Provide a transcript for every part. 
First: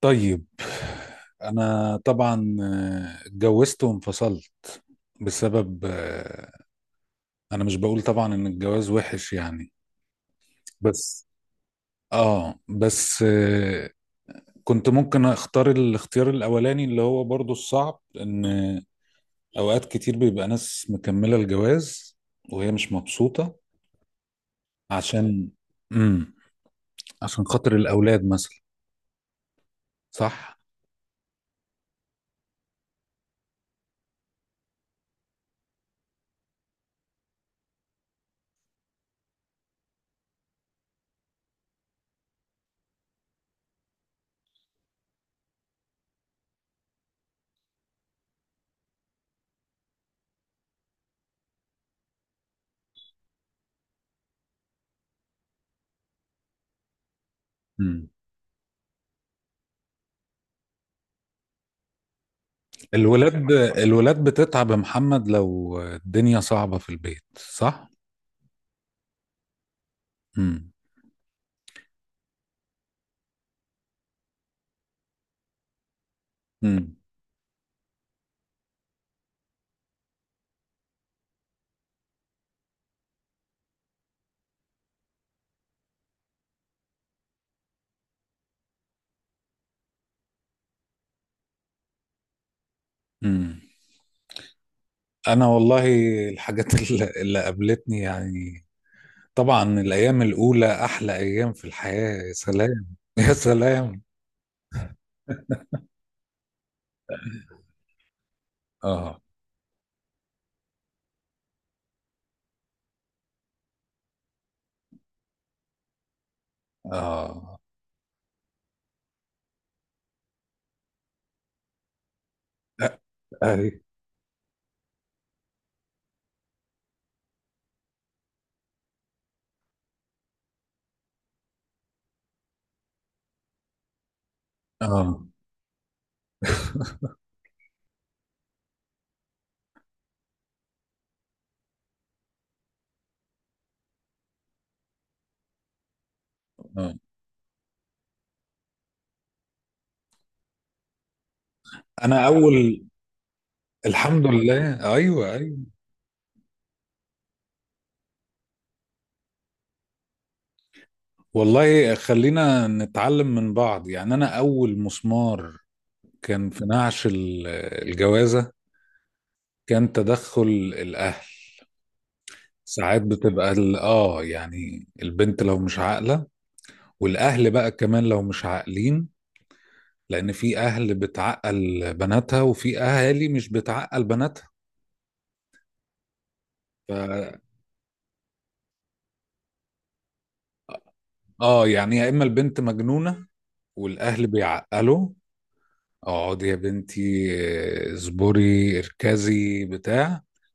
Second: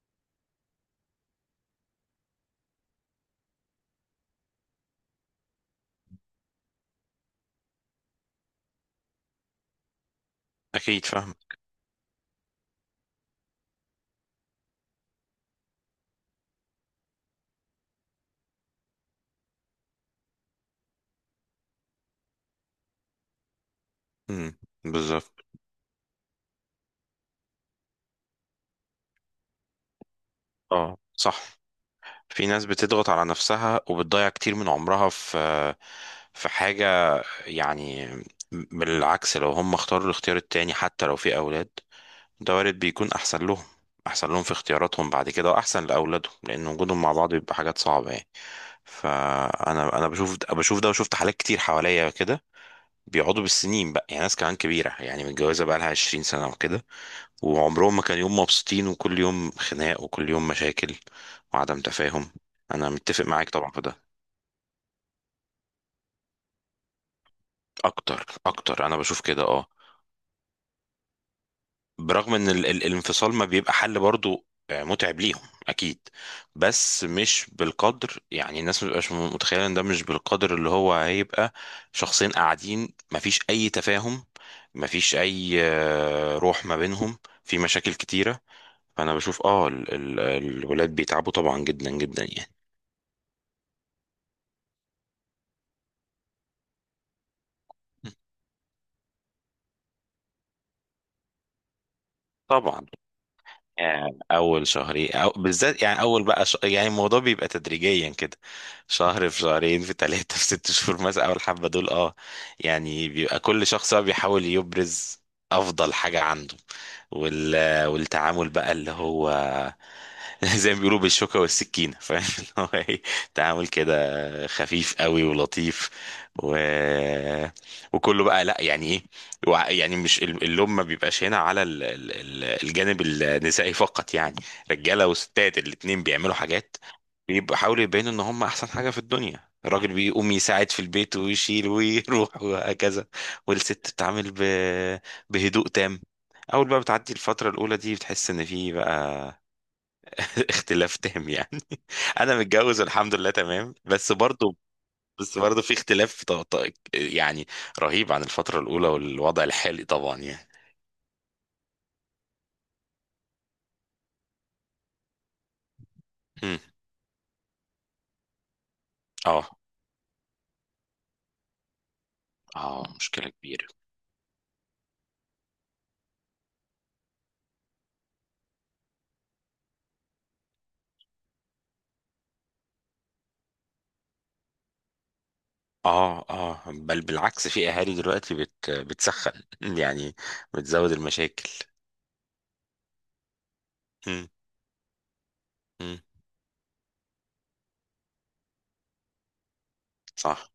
طيب. انا طبعا اتجوزت وانفصلت بسبب انا مش بقول طبعا ان الجواز وحش يعني. أكيد بس فاهم. اه بس آه، كنت ممكن اختار الاختيار الاولاني اللي هو برضو الصعب، ان اوقات كتير بيبقى ناس مكملة الجواز وهي مش مبسوطة. امم. بالظبط. عشان امم عشان خاطر الاولاد مثلا. صح. اه، صح. في ناس بتضغط على نفسها وبتضيع كتير من عمرها في حاجة، يعني. بالعكس، لو هم اختاروا الاختيار التاني، حتى لو في أولاد، ده وارد بيكون أحسن لهم، أحسن لهم في اختياراتهم بعد كده، وأحسن لأولادهم لأن وجودهم مع بعض بيبقى حاجات صعبة يعني. فأنا بشوف ده، وشفت حالات كتير حواليا كده بيقعدوا بالسنين بقى. يعني ناس كمان كبيرة، يعني متجوزة بقى لها 20 سنة وكده، وعمرهم ما مم. كان يوم مبسوطين، وكل يوم خناق وكل يوم مشاكل وعدم تفاهم. انا متفق معاك الولاد طبعا في ده. الولاد بتتعب يا محمد لو الدنيا صعبة في البيت، صح؟ اكتر اكتر، انا بشوف كده، اه. امم. برغم ان ال ال الانفصال ما بيبقى حل برضو، متعب ليهم، اكيد. امم. بس مش بالقدر، يعني الناس مش متخيله ان ده مش بالقدر اللي هو هيبقى. شخصين قاعدين مفيش اي تفاهم، مفيش اي روح ما بينهم، في مشاكل كتيره. فانا بشوف اه ال ال الولاد بيتعبوا طبعا جدا جدا يعني. امم. انا والله الحاجات اللي قابلتني يعني. طبعا الايام الاولى احلى ايام في الحياة، يا سلام طبعا. يا سلام. يعني اول شهرين، أو بالذات يعني اول بقى يعني الموضوع بيبقى تدريجيا كده. اه. شهر، في شهرين، في ثلاثة، في 6 شهور مثلا، اول حبة دول اه. يعني بيبقى كل شخص بقى بيحاول يبرز افضل حاجة عنده. اه. والتعامل بقى اللي هو زي ما بيقولوا بالشوكة والسكينة فاهم اللي هو ايه. تعامل اي. كده خفيف قوي ولطيف. و... وكله بقى لا يعني ايه. يعني مش اللوم ما بيبقاش هنا على الجانب النسائي فقط يعني. رجاله اه. وستات الاتنين بيعملوا حاجات، بيحاولوا يبينوا ان هم احسن حاجه في الدنيا. الراجل بيقوم يساعد في البيت ويشيل ويروح وهكذا. والست بتتعامل بهدوء تام. اول بقى اه. بتعدي الفتره الاولى دي، بتحس ان في بقى اختلاف تام يعني. انا انا اول متجوز الحمد لله تمام، بس الحمد برضو لله، ايوه، بس ايوه. برضو في اختلاف يعني رهيب عن الفتره الاولى والوضع الحالي طبعا يعني. والله خلينا نتعلم من بعض يعني. انا اول مسمار كان مم. في نعش الجوازة. اه، كان تدخل الأهل. اه، ساعات مشكلة بتبقى كبيرة. يعني البنت لو مش عاقلة، والأهل بقى كمان لو مش عاقلين، لأن في أهل بتعقل بناتها وفي أهالي مش بتعقل بناتها. اه، اه، بل ف بالعكس في اهالي دلوقتي بتسخن يعني، بتزود المشاكل. اه يعني يا إما البنت مجنونة والأهل مم. بيعقلوا، مم. اقعدي يا بنتي اصبري، اركزي، بتاع. صح.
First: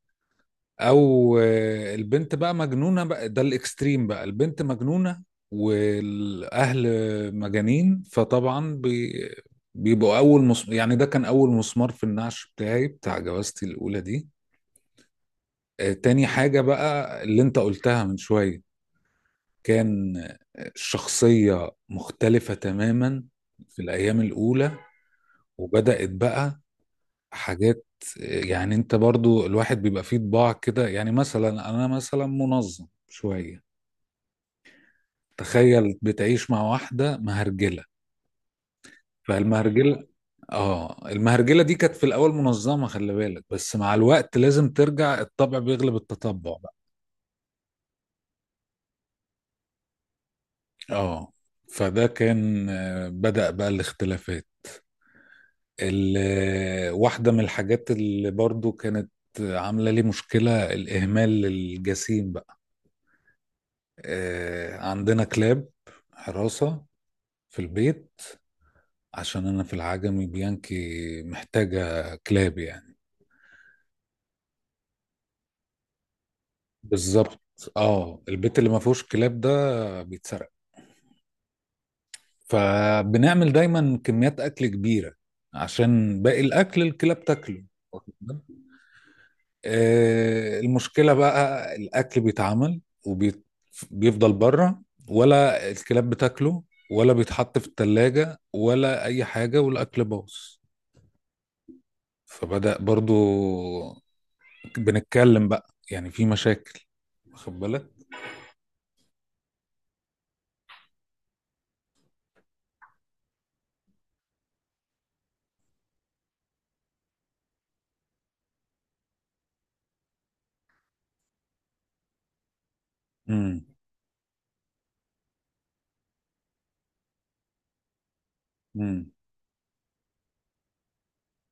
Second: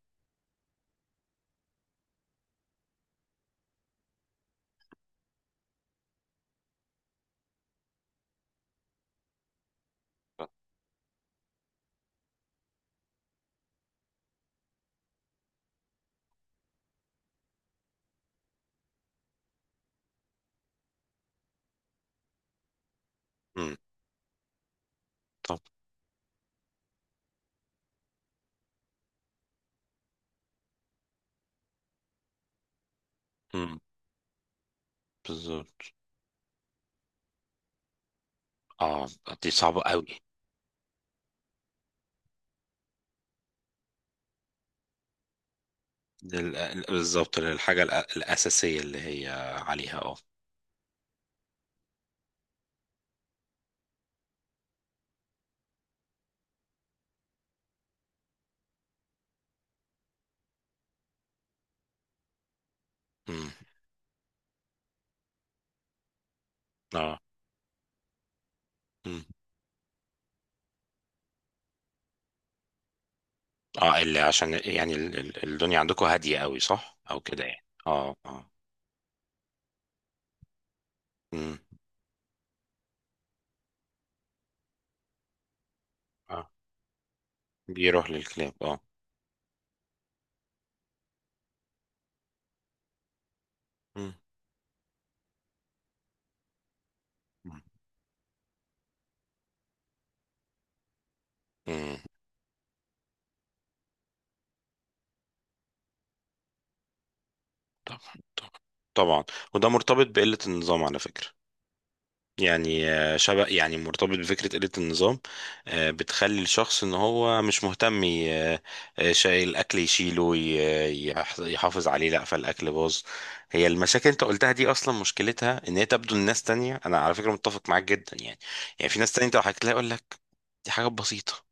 او البنت بقى مجنونه، بقى ده الاكستريم بقى، البنت مجنونه والاهل مجانين. فطبعا بيبقوا اول يعني ده كان اول مسمار في النعش بتاعي، بتاع جوازتي الاولى دي. تاني حاجه بقى اللي انت قلتها من شويه، كان الشخصيه مختلفه تماما مم. في الايام الاولى. طب. وبدات بقى حاجات، يعني انت برضو الواحد بيبقى فيه طباع كده، يعني مثلا انا مثلا منظم شوية. مم. بالظبط. تخيل بتعيش مع واحدة مهرجلة. اه، دي صعبة فالمهرجلة قوي. اه المهرجلة دي كانت في الأول منظمة، خلي بالك، بس مع الوقت لازم ترجع، الطبع بيغلب التطبع بقى. بالظبط، للحاجة الأساسية اللي هي عليها اه. اه. فده كان آه، بدأ بقى الاختلافات. واحدة من الحاجات اللي برضو كانت عاملة لي مشكلة، الإهمال الجسيم بقى. مم. عندنا كلاب حراسة اه. في البيت، مم. عشان أنا في العجمي بيانكي محتاجة كلاب يعني. اه، اللي عشان يعني الدنيا عندكم هادية قوي صح او بالظبط. كده يعني، اه اه اه. البيت اللي ما فيهوش كلاب ده بيتسرق. مم. فبنعمل دايما كميات اكل كبيره، عشان باقي اه، الاكل الكلاب تاكله. بيروح واخد للكلاب، بالك؟ اه. المشكله بقى، الاكل بيتعمل مم. وبيفضل بره، ولا الكلاب بتاكله، ولا بيتحط مم. في التلاجة ولا اي حاجه، والاكل باظ. مم. فبدأ برضو بنتكلم بقى، يعني في مشاكل. واخد بالك؟ طب. طبعا. وده مرتبط بقلة النظام على فكرة، يعني شبه يعني مرتبط بفكرة قلة النظام. بتخلي الشخص ان هو مش مهتم شايل الاكل، يشيله يحافظ عليه، لا فالاكل باظ. امم. هي المشاكل اللي انت قلتها دي، اصلا مشكلتها ان هي تبدو لناس تانية. انا على فكرة متفق معاك جدا يعني. يعني في امم. ناس تانية انت لو حكيت لها يقول لك دي حاجات بسيطة،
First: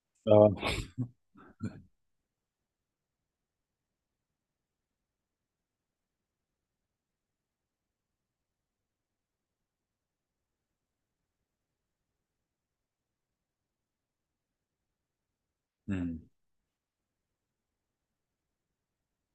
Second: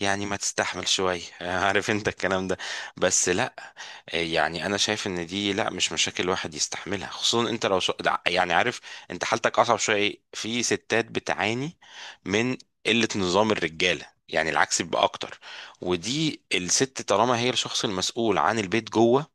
يعني ما اه. تستحمل شوية عارف انت الكلام ده. بس لا، يعني انا شايف ان دي لا، مش مشاكل الواحد يستحملها. خصوصا انت لو يعني، عارف انت حالتك اصعب شوية. ايه؟ في ستات بتعاني من قلة نظام الرجالة، يعني العكس بيبقى اكتر. ودي الست طالما هي الشخص المسؤول عن البيت جوه،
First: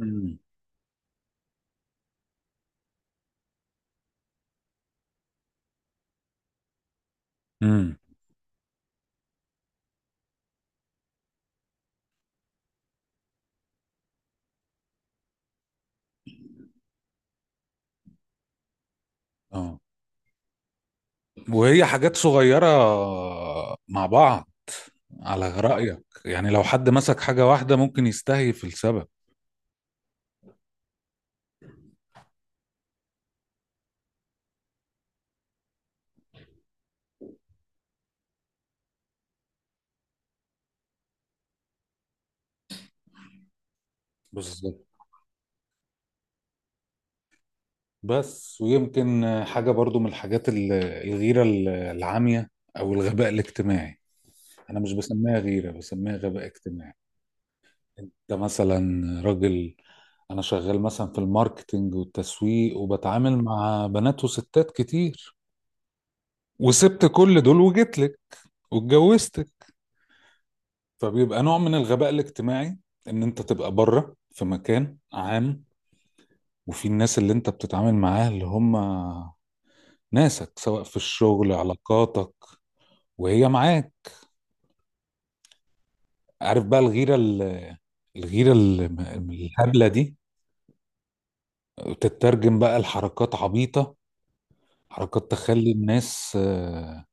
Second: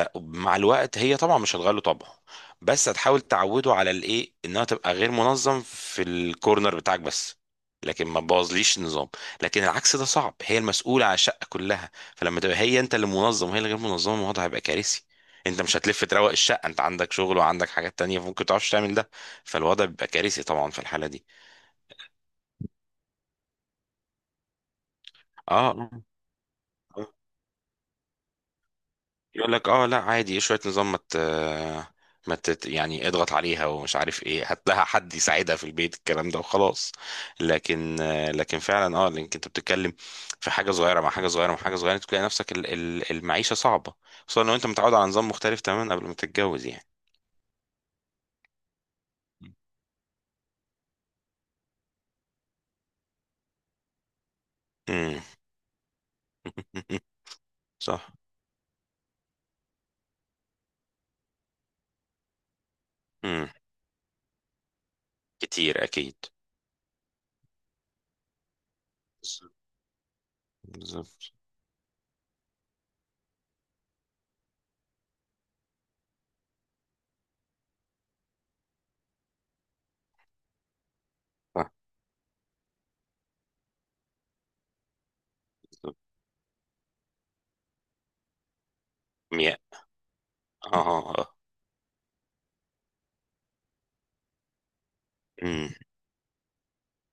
امم. الوقت هي طبعا مش هتغير له طبعه، بس هتحاول تعوده على الايه، انها تبقى غير منظم في الكورنر بتاعك بس، امم. لكن ما تبوظليش النظام. لكن العكس ده صعب، هي المسؤولة على الشقة كلها، فلما تبقى هي انت اللي منظم وهي اللي غير منظمة، الموضوع هيبقى كارثي. انت مش هتلف تروق الشقة، انت عندك شغل وعندك حاجات تانية، فممكن متعرفش تعمل ده. اه. فالوضع بيبقى كارثي طبعا في الحالة دي. وهي حاجات صغيرة مع بعض، على اه، رأيك يعني، لو حد آه. مسك حاجة واحدة ممكن يستهيف السبب. يقول لك اه لا عادي، شويه نظام، ما مت... ما تت... يعني اضغط عليها ومش عارف ايه، هات لها حد يساعدها في البيت، الكلام ده وخلاص. لكن لكن فعلا اه لانك انت بتتكلم في حاجه صغيره مع حاجه صغيره مع حاجه صغيره، تلاقي نفسك المعيشه صعبه. خصوصا لو انت بالظبط. متعود على نظام مختلف تماما قبل ما تتجوز يعني. بس ويمكن حاجة برضو من الحاجات الغيرة العامية، أو الغباء الاجتماعي. أنا مش امم. بسميها غيرة، بسميها غباء اجتماعي. أنت صح. مثلا راجل، أنا شغال مثلا في الماركتينج والتسويق، وبتعامل امم. مع بنات وستات كتير، كتير اكيد. وسبت كل دول وجيت لك، واتجوزت. بالظبط. بالظبط. فبيبقى نوع من الغباء الاجتماعي، ان انت تبقى بره في مكان عام، وفي الناس اللي انت بتتعامل معاها اللي هم ناسك، سواء في الشغل، صح. علاقاتك، وهي معاك. بالظبط. عارف بقى الغيرة الغيرة مية. الهبلة دي، اه، آه، آه. تترجم بقى لحركات عبيطة، حركات امم. تخلي الناس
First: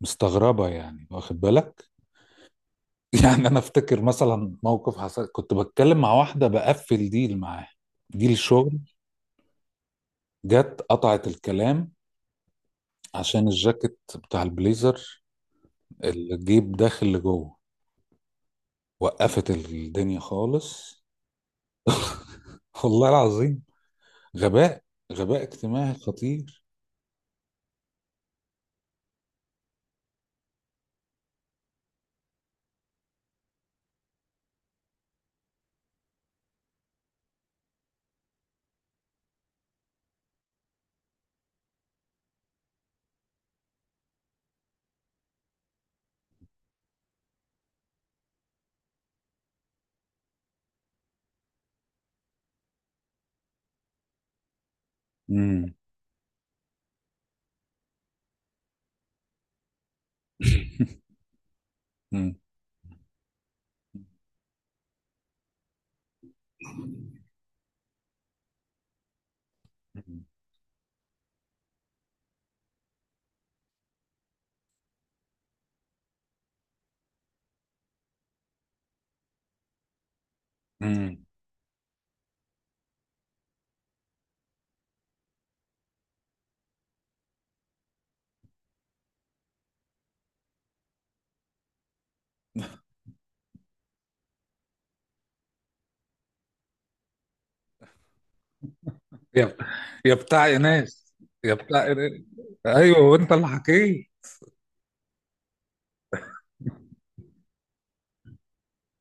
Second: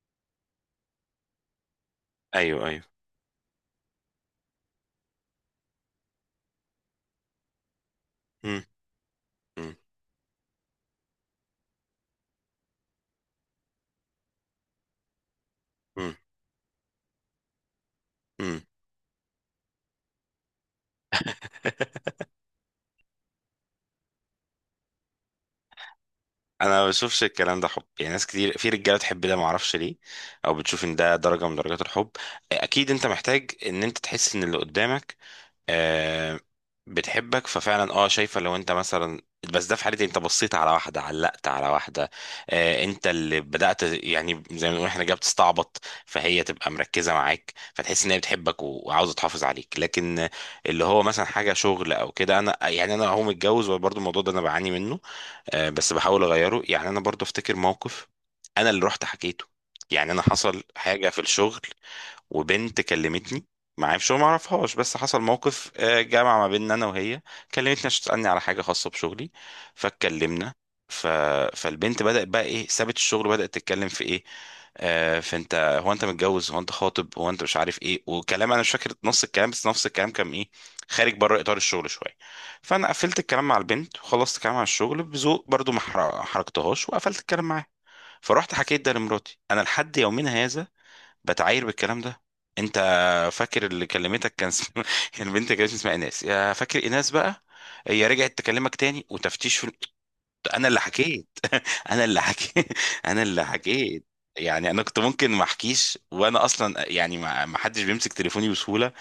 مستغربة يعني، واخد بالك؟ ايوه، ايوه. يعني انا افتكر مثلا موقف حصل، كنت بتكلم مع واحدة بقفل ديل معاها، ديل امم. شغل. امم. جت قطعت الكلام عشان الجاكيت بتاع البليزر، الجيب داخل لجوه. امم. وقفت الدنيا خالص. والله العظيم. غباء. غباء اجتماعي خطير. انا ما بشوفش الكلام ده حب، يعني ناس كتير في رجاله تحب ده، ما اعرفش ليه، او بتشوف ان ده درجه من درجات الحب. اكيد انت محتاج ان انت تحس ان اللي قدامك آه بتحبك، ففعلا اه شايفه لو انت مثلا. بس ده في حالتي، انت بصيت على واحده، علقت على واحده، انت اللي بدات يعني، زي ما بنقول احنا جاي بتستعبط. فهي تبقى مركزه معاك، فتحس ان هي بتحبك و- وعاوزه تحافظ عليك. لكن اللي هو مثلا حاجه شغل او كده، انا يعني انا هو متجوز وبرضه الموضوع ده انا بعاني منه. امم. بس بحاول اغيره يعني. انا برضو افتكر موقف انا اللي رحت حكيته، يعني انا حصل حاجه في الشغل امم. وبنت كلمتني، معايا في شغل ما اعرفهاش، بس حصل موقف جمع ما بيننا انا وهي، كلمتني عشان تسالني على حاجه خاصه بشغلي، فاتكلمنا. ف... فالبنت بدات بقى ايه، سابت الشغل وبدات تتكلم في ايه. فانت، هو انت متجوز، هو انت خاطب، هو انت مش عارف ايه وكلام، انا مش فاكر نص الكلام، بس نفس الكلام كان ايه خارج امم. بره اطار الشغل شويه. فانا قفلت الكلام مع البنت وخلصت الكلام على الشغل بذوق برضو، ما حركتهاش، وقفلت الكلام معاها. فرحت حكيت ده لمراتي انا، لحد يومنا هذا بتعاير بالكلام ده. انت فاكر اللي كلمتك كان البنت كانت اسمها ايناس، يا فاكر ايناس بقى، هي رجعت تكلمك تاني يا وتفتيش يا بتاع انا اللي ناس، حكيت. يا بتاع انا اللي إناث. حكيت ايوه، انا وانت اللي اللي حكيت. حكيت. يعني انا كنت ممكن ما احكيش، وانا اصلا يعني ما حدش بيمسك تليفوني بسهوله.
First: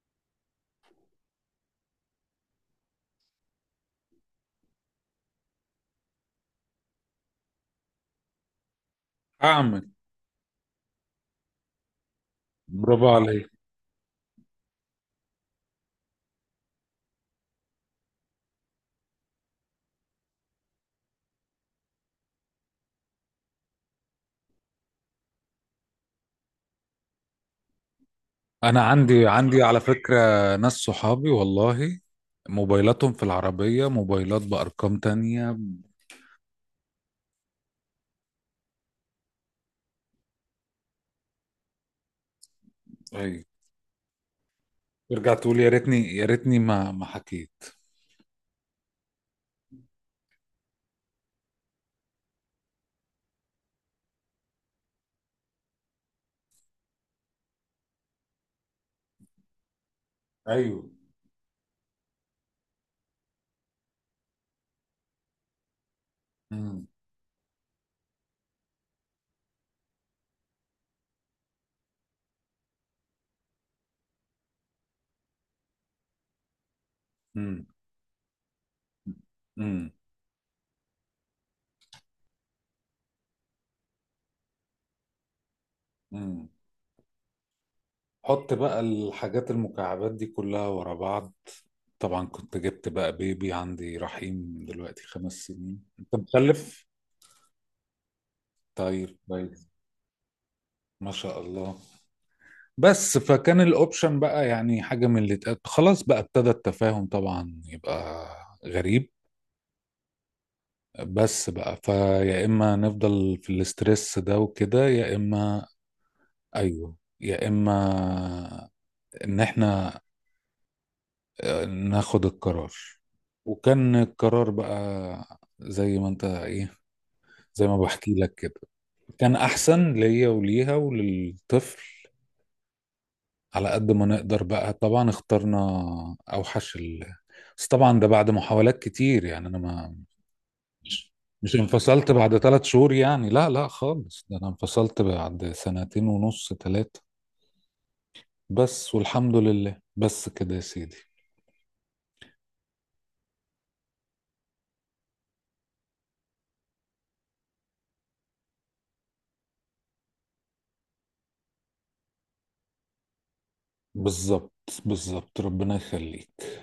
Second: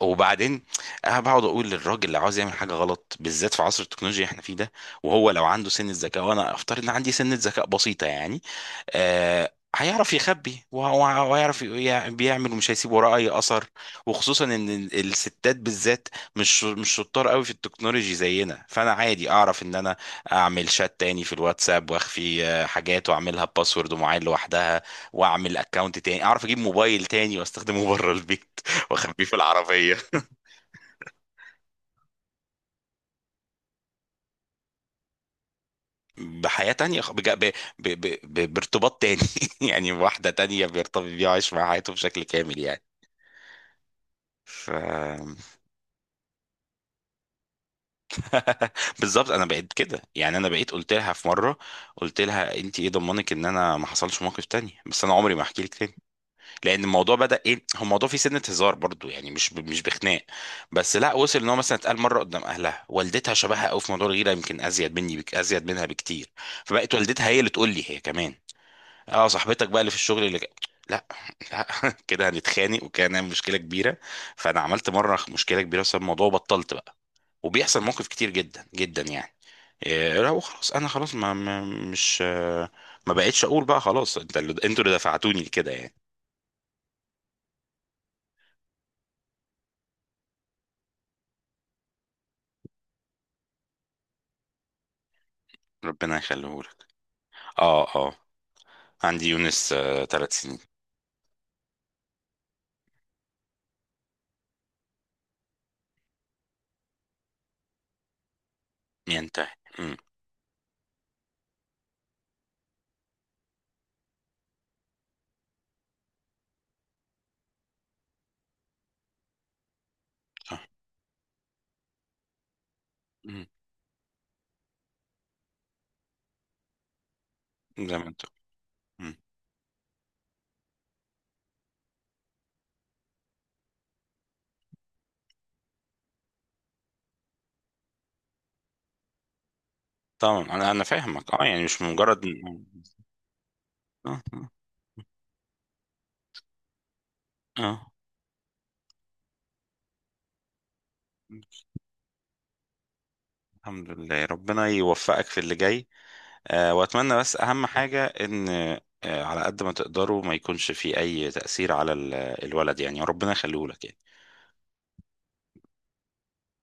وبعدين انا بقعد اقول للراجل اللي عاوز يعمل حاجه غلط، بالذات في عصر التكنولوجيا اللي احنا فيه ده، وهو لو عنده سنه ذكاء، وانا افترض ان عندي سنه ذكاء بسيطه يعني، اعمل هيعرف يخبي، وهيعرف بيعمل ومش هيسيب برافو وراه اي عليك. اثر. وخصوصا ان الستات بالذات مش شطار قوي في التكنولوجي زينا. فانا عادي اعرف ان انا اعمل شات تاني في الواتساب، واخفي حاجات، واعملها باسورد ومعين لوحدها، واعمل اكونت تاني، اعرف اجيب موبايل تاني واستخدمه بره البيت انا واخبيه عندي في عندي على العربية، فكره، ناس صحابي والله موبايلاتهم في العربيه، موبايلات بارقام تانية. بحياة تانية، بارتباط تاني. يعني واحدة تانية بيرتبط بيها وعايش مع حياته بشكل كامل يعني. أيوة. ف ترجع تقول يا ريتني، يا ريتني ما حكيت. بالظبط. انا بقيت كده يعني، انا بقيت قلت لها في مره، قلت لها انت ايه ضمنك ان انا ما حصلش موقف تاني، بس انا عمري ما احكي لك تاني، لان الموضوع بدا ايه، هو الموضوع فيه سنه هزار برضو يعني، مش بخناق. ايوه. بس لا، وصل ان هو مثلا اتقال مره قدام اهلها، والدتها شبهها قوي في موضوع الغيره، يمكن ازيد مني، بك ازيد منها بكتير. مم. فبقت والدتها هي اللي تقول لي هي كمان اه، صاحبتك بقى اللي في الشغل لا، لا، كده هنتخانق وكان هنعمل مشكله كبيره. فانا عملت مره مشكله كبيره بسبب الموضوع وبطلت بقى. مم. وبيحصل موقف كتير جدا جدا يعني. مم. إيه لا، وخلاص انا خلاص ما ما- مش آه، ما بقتش اقول بقى خلاص، انتوا اللي دفعتوني لكده يعني. مم. حط بقى الحاجات المكعبات دي كلها ورا بعض. طبعا كنت جبت بقى بيبي، عندي رحيم دلوقتي 5 سنين، انت ربنا يخليه. مخلف؟ اه، اه. طيب، عندي كويس. يونس 3 سنين. ما شاء الله. بس فكان الاوبشن بقى، يعني حاجة من اللي اتقال خلاص بقى، ابتدى التفاهم طبعا يبقى غريب. ينتهي. امم. بس بقى فيا، اما نفضل في الاسترس ده وكده، يا اما. ايوه. يا اما ان احنا صح. ناخد القرار. امم. وكان القرار بقى، زي ما زي ما بحكي انت. لك كده، امم. كان احسن ليا وليها وللطفل، على قد ما نقدر بقى. طبعا اخترنا اوحش بس طبعا ده بعد محاولات كتير، يعني انا ما طبعا انا مش فاهمك اه، مش يعني مش انفصلت مجرد اه، بعد 3 شهور، يعني لا لا اه، خالص. ده انا آه. انفصلت بعد سنتين ونص، ثلاثة. آه. بس والحمد لله، بس كده يا سيدي. الحمد لله، ربنا يوفقك في اللي جاي. واتمنى بس اهم حاجة ان على قد ما تقدروا ما يكونش في اي تأثير على الولد يعني، ربنا يخليه لك يعني. بالظبط، بالظبط، ربنا يخليك.